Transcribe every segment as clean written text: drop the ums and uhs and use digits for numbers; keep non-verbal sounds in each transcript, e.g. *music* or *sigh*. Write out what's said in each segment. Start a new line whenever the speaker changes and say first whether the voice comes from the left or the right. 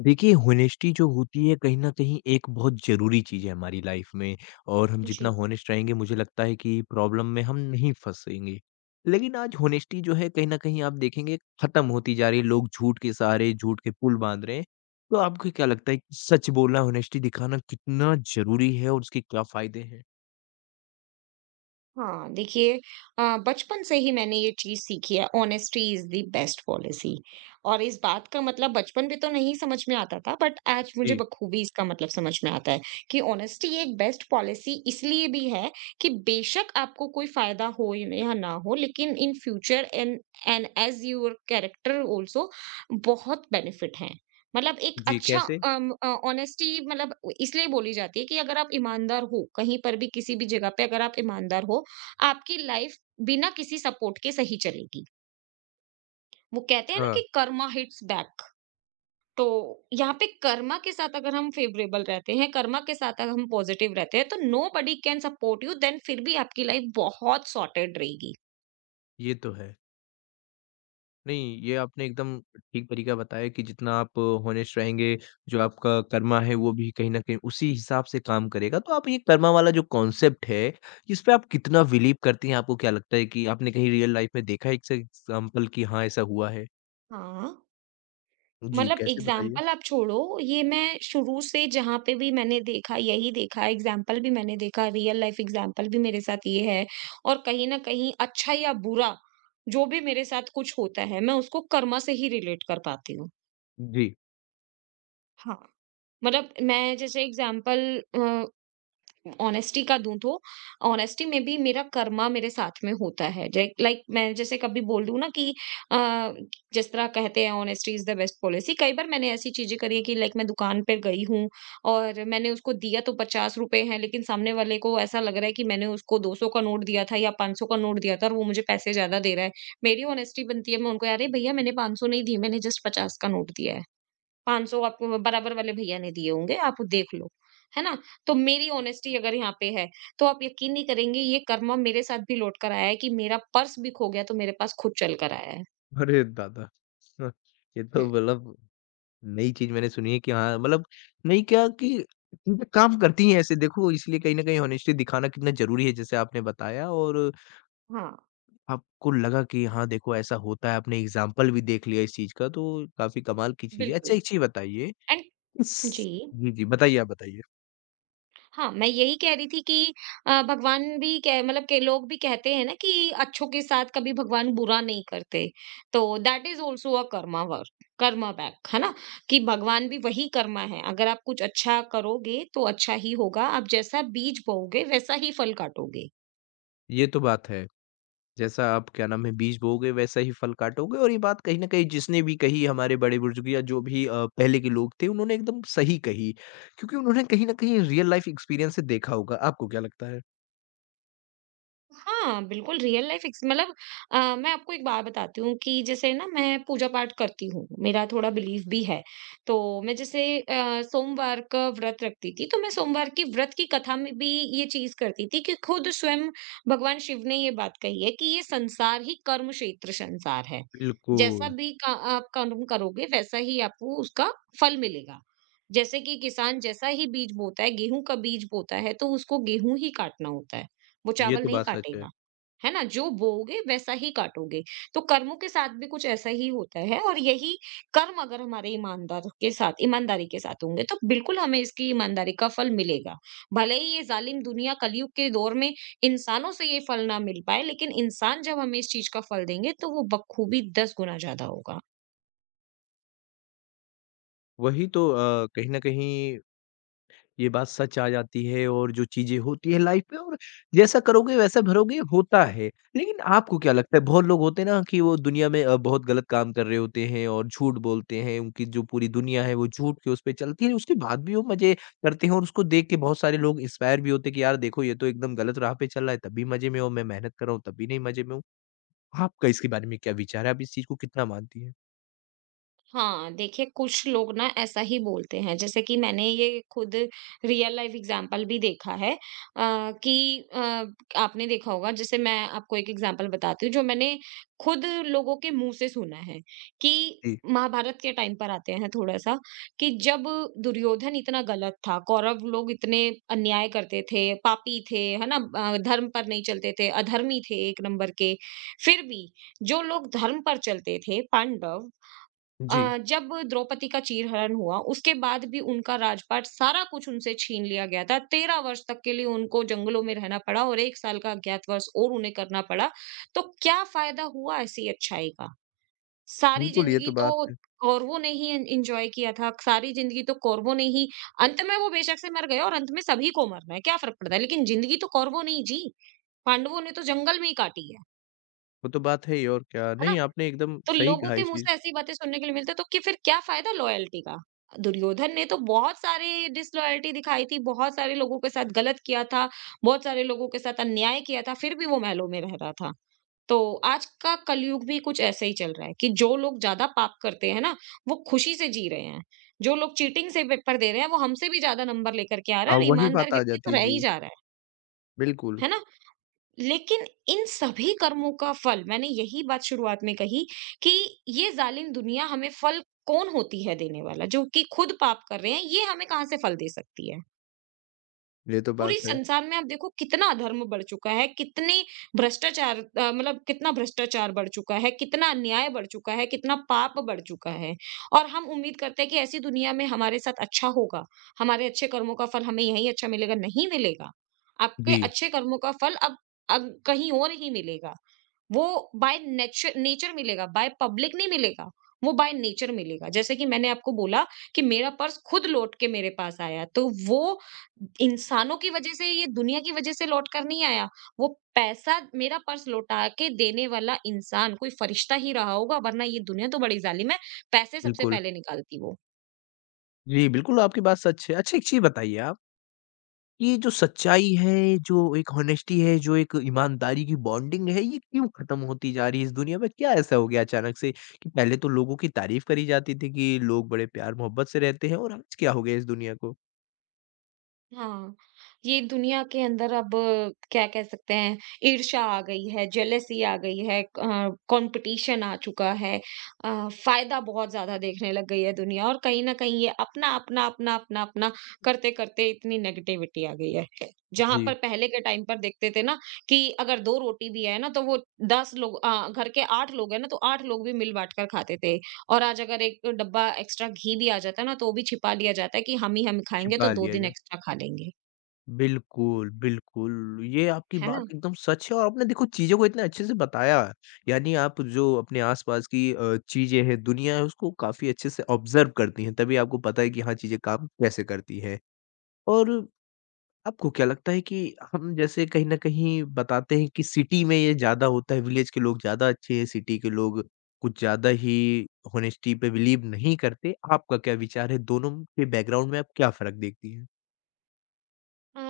left: देखिए, होनेस्टी जो होती है कहीं न कहीं एक बहुत ज़रूरी चीज़ है हमारी लाइफ़ में और हम जितना
right: Cheap.
left: होनेस्ट रहेंगे मुझे लगता है कि प्रॉब्लम में हम नहीं फँसेंगे। लेकिन आज होनेस्टी जो है कहीं न कहीं आप देखेंगे ख़त्म होती जा रही है, लोग झूठ के सहारे, झूठ के पुल बाँध रहे हैं। तो आपको क्या लगता है कि सच बोलना, होनेस्टी दिखाना कितना ज़रूरी है और उसके क्या फ़ायदे हैं?
right: हाँ, देखिए। बचपन से ही मैंने ये चीज़ सीखी है, honesty is the best policy. और इस बात का मतलब बचपन में तो नहीं समझ में आता था, बट आज मुझे
left: जी,
right: बखूबी इसका मतलब समझ में आता है कि ऑनेस्टी एक बेस्ट पॉलिसी इसलिए भी है कि बेशक आपको कोई फायदा हो या ना हो, लेकिन in future and and as your character also बहुत बेनिफिट है। मतलब एक
left: जी
right: अच्छा
left: कैसे?
right: ऑनेस्टी मतलब इसलिए बोली जाती है कि अगर आप ईमानदार हो, कहीं पर भी किसी भी जगह पे अगर आप ईमानदार हो, आपकी लाइफ बिना किसी सपोर्ट के सही चलेगी। वो कहते हैं ना
left: अच्छा,
right: कि कर्मा हिट्स बैक। तो यहाँ पे कर्मा के साथ अगर हम फेवरेबल रहते हैं, कर्मा के साथ अगर हम पॉजिटिव रहते हैं, तो nobody can support you then फिर भी आपकी लाइफ बहुत सॉर्टेड रहेगी।
left: ये तो है। नहीं, ये आपने एकदम ठीक तरीका बताया कि जितना आप होनेस्ट रहेंगे, जो आपका कर्मा है वो भी कहीं न कहीं उसी हिसाब से काम करेगा। तो आप ये कर्मा वाला जो कॉन्सेप्ट है, इस पे आप कितना बिलीव करती हैं? आपको क्या लगता है कि आपने कहीं रियल लाइफ में देखा है इससे एग्ज़ाम्पल कि हाँ, ऐसा हुआ है?
right: हाँ।
left: जी,
right: मतलब
left: कैसे बताइए?
right: एग्ज़ाम्पल आप छोड़ो, ये मैं शुरू से जहाँ पे भी मैंने देखा यही देखा, एग्ज़ाम्पल भी मैंने देखा, रियल लाइफ एग्ज़ाम्पल भी मेरे साथ ये है। और कहीं न कहीं अच्छा या बुरा, जो भी मेरे साथ कुछ होता है, मैं उसको कर्मा से ही रिलेट कर पाती हूँ।
left: जी।
right: हाँ, मतलब मैं जैसे एग्ज़ाम्पल अ, ऑनेस्टी का दूँ, तो ऑनेस्टी में भी मेरा कर्मा मेरे साथ में होता है। जै लाइक मैं जैसे कभी बोल दूँ ना कि अ, जिस तरह कहते हैं honesty is the best policy. कई बार मैंने ऐसी चीज़ें करी है कि लाइक मैं दुकान पे गई हूँ, और मैंने उसको दिया तो ₹50 है, लेकिन सामने वाले को ऐसा लग रहा है कि मैंने उसको 200 का नोट दिया था या 500 का नोट दिया था और वो मुझे पैसे ज़्यादा दे रहा है। मेरी ऑनेस्टी बनती है, मैं उनको, "अरे भईया, मैंने 500 नहीं दिए, मैंने जस्ट 50 का नोट दिया है। 500 आपको बराबर वाले भैया ने दिए होंगे, आप देख लो, है ना?" तो मेरी ऑनेस्टी अगर यहाँ पे है, तो आप यकीन नहीं करेंगे, ये कर्मा मेरे साथ भी लौट कर आया है कि मेरा पर्स भी खो गया तो मेरे पास खुद चल कर आया है।
left: अरे दादा! *laughs* हाँ, ये तो
right: हुँ।
left: मतलब नई चीज़ मैंने सुनी है कि हाँ, मतलब नहीं क्या कि ये काम करती हैं ऐसे देखो इसलिए कहीं न कहीं होनेस्टी दिखाना कितना ज़रूरी है जैसे आपने बताया और
right: हाँ।
left: आपको लगा कि हाँ, देखो ऐसा होता है, आपने एग्ज़ाम्पल भी देख लिया इस चीज़ का तो काफ़ी कमाल की चीज़ है। अच्छा
right: बिल्कुल
left: एक चीज़ बताइए
right: एंड।
left: इस
right: जी।
left: जी, जी, बताइए आप बताइए।
right: हाँ, मैं यही कह रही थी कि भगवान भी कह मतलब के लोग भी कहते हैं ना कि अच्छों के साथ कभी भगवान बुरा नहीं करते। तो that is also a karma work, karma back, है ना? कि भगवान भी वही कर्मा है। अगर आप कुछ अच्छा करोगे, तो अच्छा ही होगा। आप जैसा बीज बोओगे, वैसा ही फल काटोगे।
left: ये तो बात है, जैसा आप क्या नाम है बीज बोओगे वैसा ही फल काटोगे और ये बात कहीं न कहीं जिसने भी कही हमारे बड़े-बुजुर्ग या जो भी पहले के लोग थे उन्होंने एकदम सही कही, क्योंकि उन्होंने कहीं न कहीं रियल लाइफ़ एक्सपीरियंस से देखा होगा। आपको क्या लगता है?
right: हाँ, बिल्कुल रियल लाइफ़ एक्स मतलब मैं आपको एक बात बताती हूँ कि जैसे ना मैं पूजा-पाठ करती हूँ, मेरा थोड़ा बिलीफ भी है। तो मैं जैसे सोमवार का व्रत रखती थी, तो मैं सोमवार की व्रत की कथा में भी ये चीज़ करती थी कि खुद स्वयं भगवान शिव ने ये बात कही है कि ये संसार ही कर्म क्षेत्र संसार है। जैसा
left: बिल्कुल,
right: भी का आप कर्म करोगे, वैसा ही आपको उसका फल मिलेगा। जैसे कि किसान जैसा ही बीज बोता है, गेहूँ का बीज बोता है, तो उसको गेहूँ ही काटना होता है। वो
left: ये
right: चावल
left: तो
right: नहीं
left: बात सच है।
right: काटेगा, है ना? जो बोओगे वैसा ही काटोगे। तो कर्मों के साथ भी कुछ ऐसा ही होता है, और यही कर्म अगर हमारे ईमानदार के साथ ईमानदारी के साथ होंगे, तो बिल्कुल हमें इसकी ईमानदारी का फल मिलेगा। भले ही ये ज़ालिम दुनिया कलयुग के दौर में इंसानों से ये फल ना मिल पाए, लेकिन इंसान जब हमें इस चीज़ का फल देंगे, तो वो बखूबी 10 गुना ज़्यादा होगा।
left: वही तो कहीं न कहीं ये बात सच आ जाती है और जो चीज़ें होती हैं लाइफ में और जैसा करोगे वैसा भरोगे होता है। लेकिन आपको क्या लगता है बहुत लोग होते हैं ना कि वो दुनिया में बहुत गलत काम कर रहे होते हैं और झूठ बोलते हैं, उनकी जो पूरी दुनिया है वो झूठ के उस पे चलती है, उसके बाद भी वो मज़े करते हैं और उसको देख के बहुत सारे लोग इंस्पायर भी होते हैं कि यार देखो ये तो एकदम गलत राह पे चल रहा है तब भी मज़े में हूँ, मैं मेहनत कर रहा हूँ तब भी नहीं मज़े में हूँ। आपका इसके बारे में क्या विचार है? आप इस चीज़ को कितना मानती हैं?
right: हाँ, देखिए कुछ लोग ना ऐसा ही बोलते हैं। जैसे कि मैंने ये खुद रियल लाइफ एग्जांपल भी देखा है। कि आपने देखा होगा, जैसे मैं आपको एक एग्जांपल बताती हूँ जो मैंने खुद लोगों के मुंह से सुना है कि
left: जी।
right: महाभारत के टाइम पर आते हैं थोड़ा सा। कि जब दुर्योधन इतना गलत था, कौरव लोग इतने अन्याय करते थे, पापी थे, है ना, धर्म पर नहीं चलते थे, अधर्मी थे एक नंबर के। फिर भी जो लोग धर्म पर चलते थे पांडव,
left: जी,
right: जब द्रौपदी का चीरहरण हुआ, उसके बाद भी उनका राजपाट सारा कुछ उनसे छीन लिया गया था। 13 वर्ष तक के लिए उनको जंगलों में रहना पड़ा और 1 साल का अज्ञातवास और उन्हें करना पड़ा। तो क्या फ़ायदा हुआ ऐसी अच्छाई का? सारी
left: बिल्कुल ये
right: ज़िंदगी
left: तो बात
right: तो
left: है।
right: कौरवों ने ही एन एन्जॉय किया था, सारी ज़िंदगी तो कौरवों ने ही। अंत में वो बेशक से मर गए, और अंत में सभी को मरना है, क्या फ़र्क पड़ता है? लेकिन ज़िंदगी तो कौरवों ने ही जी, पांडवों ने तो जंगल में ही काटी
left: वो तो बात है ही और क्या।
right: है ना?
left: नहीं आपने एकदम
right: तो
left: सही
right: लोगों
left: कहा
right: के
left: इस
right: मुँह
left: चीज़
right: से ऐसी बातें सुनने के लिए मिलता है, तो कि फिर क्या फ़ायदा लॉयल्टी का? दुर्योधन ने तो बहुत सारी डिसलॉयल्टी दिखाई थी, बहुत सारे लोगों के साथ गलत किया था, बहुत सारे लोगों के साथ अन्याय किया था, फिर भी वो महलों में रह रहा था। तो आज का कलयुग भी कुछ ऐसे ही चल रहा है कि जो लोग ज़्यादा पाप करते हैं ना, वो खुशी से जी रहे हैं। जो लोग चीटिंग से पेपर दे रहे हैं, वो हमसे भी ज़्यादा नंबर लेकर के आ रहा
left: हाँ,
right: है, और
left: वही
right: ईमानदार
left: बात आ
right: व्यक्ति
left: जाती
right: तो
left: है।
right: रह ही
left: जी,
right: जा रहा
left: बिल्कुल,
right: है ना? लेकिन इन सभी कर्मों का फल, मैंने यही बात शुरुआत में कही, कि ये जालिम दुनिया हमें फल कौन होती है देने वाला? जो कि खुद पाप कर रहे हैं, ये हमें कहाँ से फल दे सकती है?
left: ये तो
right: पूरी
left: बात है।
right: संसार में आप देखो, कितना अधर्म बढ़ चुका है, कितनी भ्रष्टाचार मतलब कितना भ्रष्टाचार बढ़ चुका है, कितना अन्याय बढ़ चुका है, कितना पाप बढ़ चुका है। और हम उम्मीद करते हैं कि ऐसी दुनिया में हमारे साथ अच्छा होगा, हमारे अच्छे कर्मों का फल हमें यहीं अच्छा मिलेगा, नहीं मिलेगा। आपके
left: जी,
right: अच्छे कर्मों का फल अब कहीं और ही मिलेगा। वो बाय नेचर नेचर मिलेगा, बाय पब्लिक नहीं मिलेगा, वो बाय नेचर मिलेगा। जैसे कि मैंने आपको बोला कि मेरा पर्स खुद लौट के मेरे पास आया, तो वो इंसानों की वजह से, ये दुनिया की वजह से लौट कर नहीं आया। वो पैसा, मेरा पर्स लौटा के देने वाला इंसान कोई फरिश्ता ही रहा होगा, वरना ये दुनिया तो बड़ी ज़ालिम है, पैसे सबसे
left: बिल्कुल।
right: पहले निकालती वो।
left: जी, बिल्कुल आपकी बात सच है। अच्छा, एक चीज़ बताइए आप, ये जो सच्चाई है, जो एक हॉनेस्टी है, जो एक ईमानदारी की बॉन्डिंग है, ये क्यों खत्म होती जा रही है इस दुनिया में? क्या ऐसा हो गया अचानक से कि पहले तो लोगों की तारीफ करी जाती थी कि लोग बड़े प्यार-मोहब्बत से रहते हैं और आज क्या हो गया इस दुनिया को?
right: हाँ, ये दुनिया के अंदर अब क्या कह सकते हैं, ईर्ष्या आ गई है, जेलसी आ गई है, कॉम्पिटिशन आ चुका है। फ़ायदा बहुत ज़्यादा देखने लग गई है दुनिया, और कहीं न कहीं ये अपना, अपना, अपना, अपना, अपना करते-करते इतनी नेगेटिविटी आ गई है। जहाँ
left: जी,
right: पर पहले के टाइम पर देखते थे ना कि अगर 2 रोटी भी है ना, तो वो 10 लोग घर के 8 लोग हैं ना, तो 8 लोग भी मिल बाँट कर खाते थे। और आज अगर एक डब्बा एक्स्ट्रा घी भी आ जाता है ना, तो वो भी छिपा लिया जाता है कि हम ही हम खाएँगे, तो
left: छिपा
right: 2
left: लिया
right: दिन
left: जाए।
right: एक्स्ट्रा खा लेंगे,
left: बिल्कुल, बिल्कुल। ये आपकी
right: है
left: बात
right: ना?
left: *laughs* एकदम सच है और आपने देखो चीज़ों को इतने अच्छे से बताया, यानी आप जो अपने आस-पास की चीज़ें हैं, दुनिया है, उसको काफ़ी अच्छे से ऑब्ज़र्व करती हैं, तभी आपको पता है कि हाँ, चीज़ें काम कैसे करती हैं। और आपको क्या लगता है कि हम जैसे कहीं न कहीं बताते हैं कि सिटी में ये ज़्यादा होता है, विलेज के लोग ज़्यादा अच्छे हैं, सिटी के लोग कुछ ज़्यादा ही हॉनेस्टी पे बिलीव नहीं करते। आपका क्या विचार है? दोनों के बैकग्राउंड में आप क्या फ़र्क देखती हैं?
right: अ,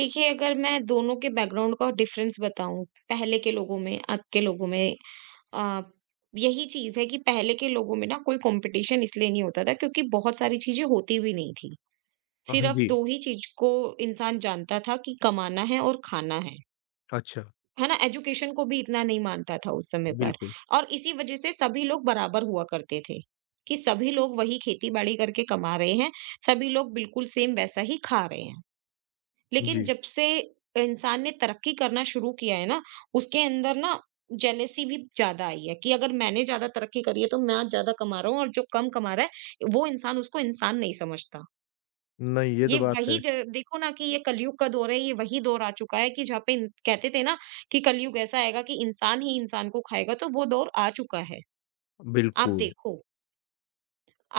right: देखिए अगर मैं दोनों के बैकग्राउंड का डिफ़रेंस बताऊँ, पहले के लोगों में, अब के लोगों में, अ, यही चीज़ है कि पहले के लोगों में ना कोई कॉम्पिटिशन इसलिए नहीं होता था क्योंकि बहुत सारी चीज़ें होती भी नहीं थी।
left: हाँ
right: सिर्फ़
left: जी।
right: 2 ही चीज़ को इंसान जानता था कि कमाना है और खाना है।
left: अच्छा,
right: है ना? एजुकेशन को भी इतना नहीं मानता था उस समय पर।
left: बिल्कुल।
right: और इसी वजह से सभी लोग बराबर हुआ करते थे, कि सभी लोग वही खेती-बाड़ी करके कमा रहे हैं, सभी लोग बिल्कुल सेम वैसा ही खा रहे हैं। लेकिन
left: जी।
right: जब से इंसान ने तरक्की करना शुरू किया है ना, उसके अंदर ना जेलेसी भी ज़्यादा आई है कि अगर मैंने ज़्यादा तरक्की करी है, तो मैं ज़्यादा कमा रहा हूँ, और जो कम कमा रहा है, वो इंसान उसको इंसान नहीं समझता।
left: नहीं, ये तो
right: ये
left: बात है।
right: वही ज देखो ना कि ये कलयुग का दौर है, ये वही दौर आ चुका है कि जहाँ पे इन कहते थे ना कि कलयुग ऐसा आएगा कि इंसान ही इंसान को खाएगा, तो वो दौर आ चुका है। आप
left: बिल्कुल,
right: देखो,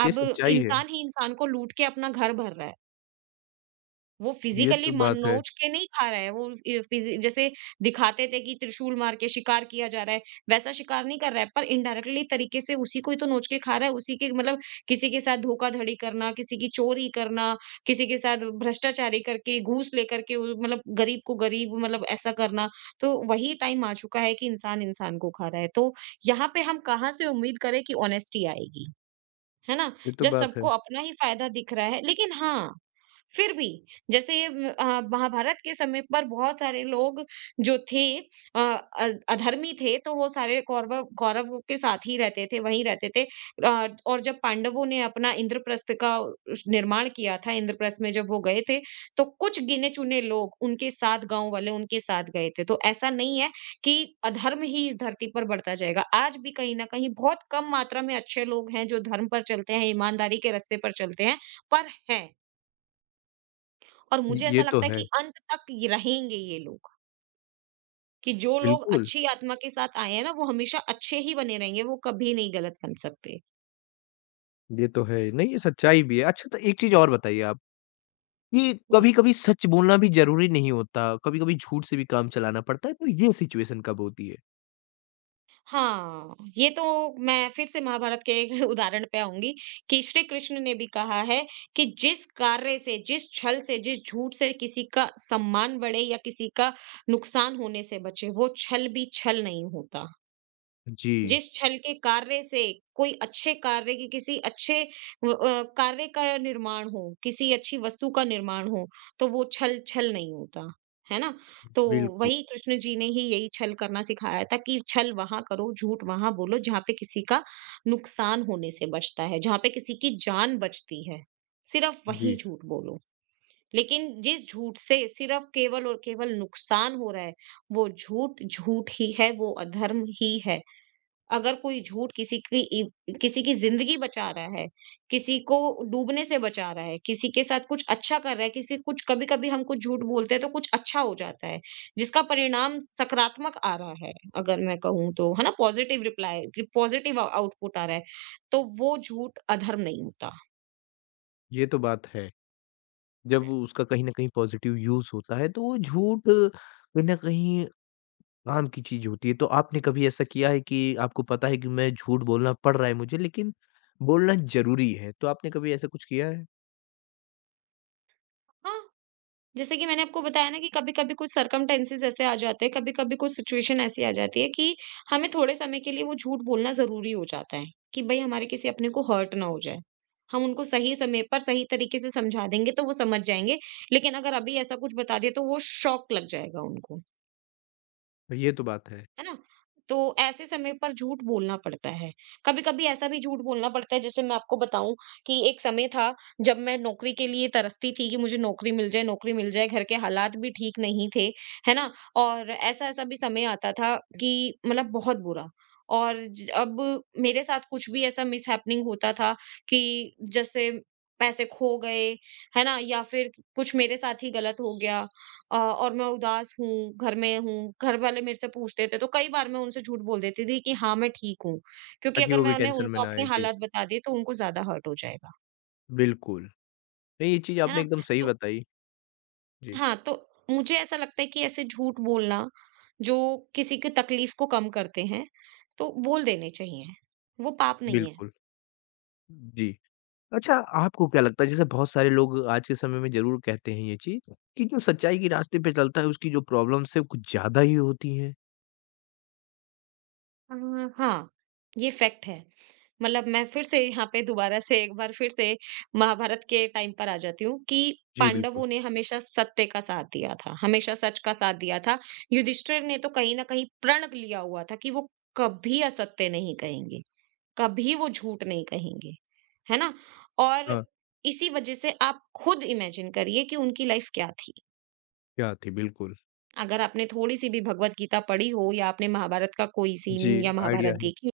left: ये
right: अब
left: सच्चाई है।
right: इंसान ही इंसान को लूट के अपना घर भर रहा है। वो
left: ये
right: फिजिकली
left: तो बात है
right: मनोज के नहीं खा रहा है, वो फिजी जैसे दिखाते थे कि त्रिशूल मार के शिकार किया जा रहा है, वैसा शिकार नहीं कर रहा है, पर इनडायरेक्टली तरीके से उसी को ही तो नोच के खा रहा है उसी के मतलब, किसी के साथ धोखाधड़ी करना, किसी की चोरी करना, किसी के साथ भ्रष्टाचारी करके घूस लेकर के मतलब गरीब को गरीब, मतलब ऐसा करना। तो वही टाइम आ चुका है कि इंसान इंसान को खा रहा है, तो यहाँ पे हम कहाँ से उम्मीद करें कि ऑनेस्टी आएगी, है ना?
left: ये तो
right: जब
left: बात है।
right: सबको अपना ही फायदा दिख रहा है, लेकिन हाँ, फिर भी जैसे महाभारत के समय पर बहुत सारे लोग जो थे अधर्मी थे, तो वो सारे कौरवों के साथ ही रहते थे, वहीं रहते थे। और जब पांडवों ने अपना इंद्रप्रस्थ का उस निर्माण किया था, इंद्रप्रस्थ में जब वो गए थे, तो कुछ गिने-चुने लोग उनके साथ, गाँव वाले उनके साथ गए थे। तो ऐसा नहीं है कि अधर्म ही इस धरती पर बढ़ता जाएगा। आज भी कहीं न कहीं बहुत कम मात्रा में अच्छे लोग हैं जो धर्म पर चलते हैं, ईमानदारी के रास्ते पर चलते हैं, पर हैं। और मुझे
left: ये
right: ऐसा
left: तो
right: लगता है
left: है।
right: कि अंत तक ये रहेंगे ये लोग, कि जो लोग
left: बिल्कुल,
right: अच्छी आत्मा के साथ आए हैं ना, वो हमेशा अच्छे ही बने रहेंगे, वो कभी नहीं गलत बन सकते।
left: ये तो है। नहीं, ये सच्चाई भी है। अच्छा तो एक चीज़ और बताइए आप, ये
right: जी।
left: कभी-कभी सच बोलना भी ज़रूरी नहीं होता, कभी-कभी झूठ से भी काम चलाना पड़ता है, तो ये सिचुएशन कब होती है?
right: हाँ, ये तो मैं फिर से महाभारत के एक *laughs* उदाहरण पे आऊँगी कि श्री कृष्ण ने भी कहा है कि जिस कार्य से, जिस छल से, जिस झूठ से किसी का सम्मान बढ़े या किसी का नुकसान होने से बचे, वो छल भी छल नहीं होता।
left: जी,
right: जिस छल के कार्य से कोई अच्छे कार्य की, किसी अच्छे कार्य का निर्माण हो, किसी अच्छी वस्तु का निर्माण हो, तो वो छल छल नहीं होता, है ना? तो
left: बिल्कुल।
right: वही कृष्ण जी ने ही यही छल करना सिखाया था कि छल वहां करो, झूठ वहां बोलो जहां पे किसी का नुकसान होने से बचता है, जहां पे किसी की जान बचती है, सिर्फ वही
left: जी,
right: झूठ बोलो। लेकिन जिस झूठ से सिर्फ केवल और केवल नुकसान हो रहा है, वो झूठ झूठ ही है, वो अधर्म ही है। अगर कोई झूठ किसी की किसी की जिंदगी बचा रहा है, किसी को डूबने से बचा रहा है, किसी के साथ कुछ अच्छा कर रहा है, किसी कुछ, कभी कभी हम कुछ झूठ बोलते हैं तो कुछ अच्छा हो जाता है, जिसका परिणाम सकारात्मक आ रहा है, अगर मैं कहूँ तो, है ना, पॉजिटिव रिप्लाई, पॉजिटिव आउटपुट आ रहा है, तो वो झूठ अधर्म नहीं होता।
left: ये तो बात है। जब उसका कहीं न कहीं पॉज़िटिव यूज़ होता है, तो वो झूठ कहीं न कहीं काम की चीज़ होती है। तो आपने कभी ऐसा किया है कि आपको पता है कि मैं झूठ बोलना पड़ रहा है मुझे लेकिन बोलना ज़रूरी है, तो आपने कभी ऐसा कुछ किया है?
right: हाँ, जैसे कि मैंने आपको बताया ना कि कभी-कभी कुछ सर्कमटेंसेस ऐसे आ जाते हैं, कभी-कभी कुछ सिचुएशन ऐसी आ जाती है कि हमें थोड़े समय के लिए वो झूठ बोलना ज़रूरी हो जाता है, कि भई हमारे किसी अपने को हर्ट ना हो जाए। हम उनको सही समय पर सही तरीके से समझा देंगे तो वो समझ जाएँगे, लेकिन अगर अभी ऐसा कुछ बता दिया तो वो शॉक लग जाएगा उनको।
left: ये तो बात है,
right: है ना? तो ऐसे समय पर झूठ बोलना पड़ता है। कभी-कभी ऐसा भी झूठ बोलना पड़ता है। जैसे मैं आपको बताऊँ कि एक समय था जब मैं नौकरी के लिए तरसती थी कि मुझे नौकरी मिल जाए, नौकरी मिल जाए। घर के हालात भी ठीक नहीं थे, है ना? और ऐसा-ऐसा भी समय आता था कि मतलब बहुत बुरा। और ज अब मेरे साथ कुछ भी ऐसा मिसहैपनिंग होता था कि जैसे पैसे खो गए, है ना? या फिर कुछ मेरे साथ ही गलत हो गया, और मैं उदास हूँ, घर में हूँ, घर वाले मेरे से पूछते थे, तो कई बार मैं उनसे झूठ बोल देती थी कि हाँ, मैं ठीक हूँ, क्योंकि
left: ताकि
right: अगर
left: वो भी
right: मैंने
left: टेंशन में
right: उनको
left: ना
right: अपनी
left: आए। जी,
right: हालत बता दी, तो उनको ज़्यादा हर्ट हो जाएगा,
left: बिल्कुल। नहीं, ये चीज़
right: है
left: आपने
right: ना?
left: एकदम सही
right: तो
left: बताई। जी,
right: हाँ, तो मुझे ऐसा लगता है कि ऐसे झूठ बोलना, जो किसी की तकलीफ को कम करते हैं, तो बोल देने चाहिए। वो पाप नहीं है।
left: बिल्कुल। जी, अच्छा आपको क्या लगता है जैसे बहुत सारे लोग आज के समय में ज़रूर कहते हैं ये चीज़ कि जो सच्चाई के रास्ते पे चलता है उसकी जो प्रॉब्लम्स है वो कुछ ज़्यादा ही होती हैं।
right: अ, हाँ, ये फैक्ट है। मतलब मैं फिर से यहाँ पे दोबारा से एक बार फिर से महाभारत के टाइम पर आ जाती हूँ कि
left: जी, बिल्कुल।
right: पांडवों ने हमेशा सत्य का साथ दिया था, हमेशा सच का साथ दिया था। युधिष्ठिर ने तो कहीं न कहीं प्रण लिया हुआ था कि वो कभी असत्य नहीं कहेंगे, कभी वो झूठ नहीं कहेंगे, है ना? और
left: हाँ,
right: इसी वजह से आप खुद इमेजिन करिए कि उनकी लाइफ क्या थी।
left: क्या थी? बिल्कुल।
right: अगर आपने थोड़ी-सी भी भगवत गीता पढ़ी हो या आपने महाभारत का कोई
left: जी,
right: सीन या
left: आइडिया
right: महाभारत
left: है।
right: देखी हो,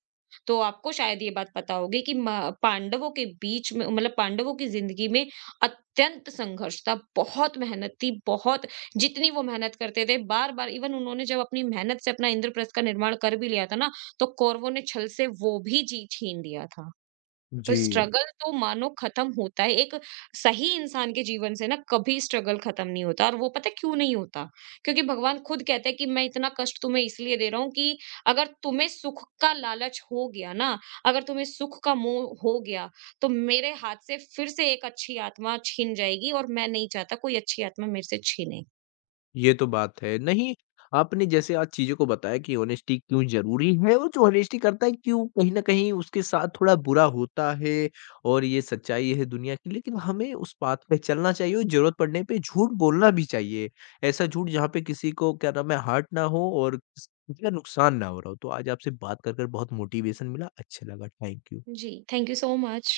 right: तो आपको शायद ये बात पता होगी कि म पांडवों के बीच में, मतलब पांडवों की ज़िंदगी में अत्यंत संघर्ष था, बहुत मेहनत थी, बहुत जितनी वो मेहनत करते थे, बार-बार, इवन उन्होंने जब अपनी मेहनत से अपना इंद्रप्रस्थ का निर्माण कर भी लिया था ना, तो कौरवों ने छल से वो भी जी छीन लिया था। तो
left: जी।
right: स्ट्रगल तो मानो खत्म होता है एक सही इंसान के जीवन से ना, कभी स्ट्रगल खत्म नहीं होता। और वो पता है क्यों नहीं होता? क्योंकि भगवान खुद कहते हैं कि मैं इतना कष्ट तुम्हें इसलिए दे रहा हूं कि अगर तुम्हें सुख का लालच हो गया ना, अगर तुम्हें सुख का मोह हो गया, तो मेरे हाथ से फिर से एक अच्छी आत्मा छिन जाएगी, और मैं नहीं चाहता कोई अच्छी आत्मा मेरे से छीने।
left: ये तो बात है। नहीं, आपने जैसे आज चीज़ों को बताया कि हॉनेस्टी क्यों ज़रूरी है और जो हॉनेस्टी करता है क्यों कहीं न कहीं उसके साथ थोड़ा बुरा होता है और ये सच्चाई है दुनिया की, लेकिन हमें उस पाथ पे चलना चाहिए और ज़रूरत पड़ने पे झूठ बोलना भी चाहिए। ऐसा झूठ जहाँ पे किसी को क्या नाम है हर्ट ना हो और किसी का नुकसान ना हो रहा हो। तो आज आपसे बात कर बहुत मोटिवेशन मिला। अच्छा लगा। Thank you.
right: जी, थैंक यू सो मच।